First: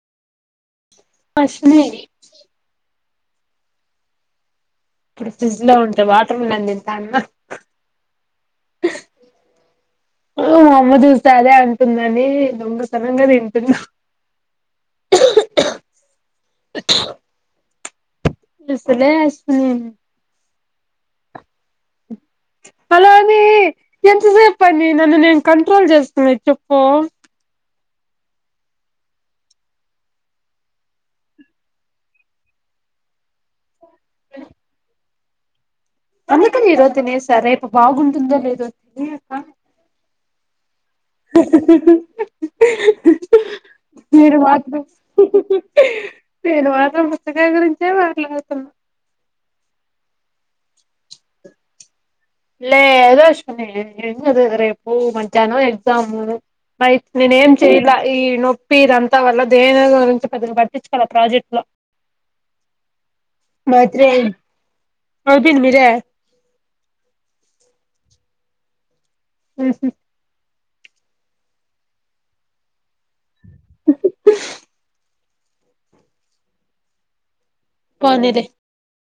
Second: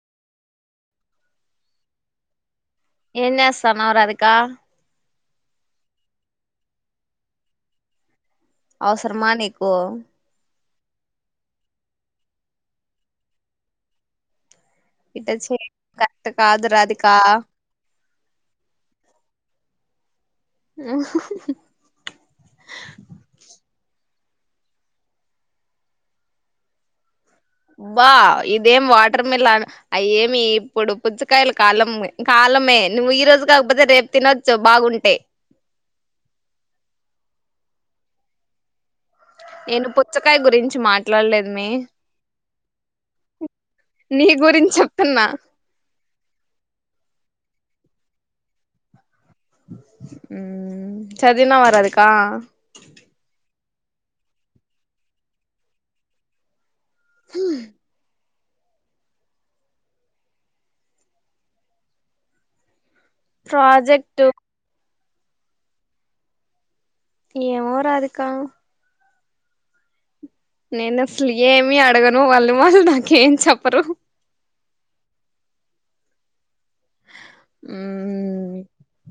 వస్తుని ఏం చేస్తన్నావ్ రాధిక ఇప్పుడు ఫ్రిడ్జ్ లో ఉంటే వాటర్ మిలన్ తింటాన్న అవసరమా నీకు మా అమ్మ చూస్తే అదే అంటుందని దొంగతనంగా తింటున్నా ఇట్లా చే కరెక్ట్ కాదు రాధికా ఇస్తనే ఇస్తా నేను ఆ హలో అని ఎంతసేపు అండి నన్ను నేను కంట్రోల్ చేస్తున్నా చెప్పు బా ఇదేం వాటర్ మిలన్ అయే ఏమి ఇప్పుడు పుచ్చకాయలు కాలం కాలం నువ్వు ఈ రోజు కాకపోతే రేపు తినొచ్చు బాగుంటే అందుకని ఈరోజు తినేసా రేపు బాగుంటుందో లేదో తెలియక నేను పుచ్చకాయ గురించి మాట్లాడలేదు మీ మీరు గురించి మాత్రం చెప్తున్నా నేను మాత్రం పుచ్చకాయ గురించే మాట్లాడుతూ చదివినావ రాధిక లేదు అశ్విని ఏం చదివిది రేపు మధ్యాహ్నం ఎగ్జామ్ నేనేం చేయిలా ఈ నో ప్పి ఇదంతా వల్ల దేని గురించి పెద్దగా పట్టించుకోవాలే ప్రాజెక్ట్లో ప్రాజెక్ట్ ఒల్ పిర్ మీరే ఏమో రాదిక మ్ హు నేనసలు ఏమి అడగను వాళ్ళ వాళ్ళు నాకేం చెప్పరు. పోనీలే మ్మ్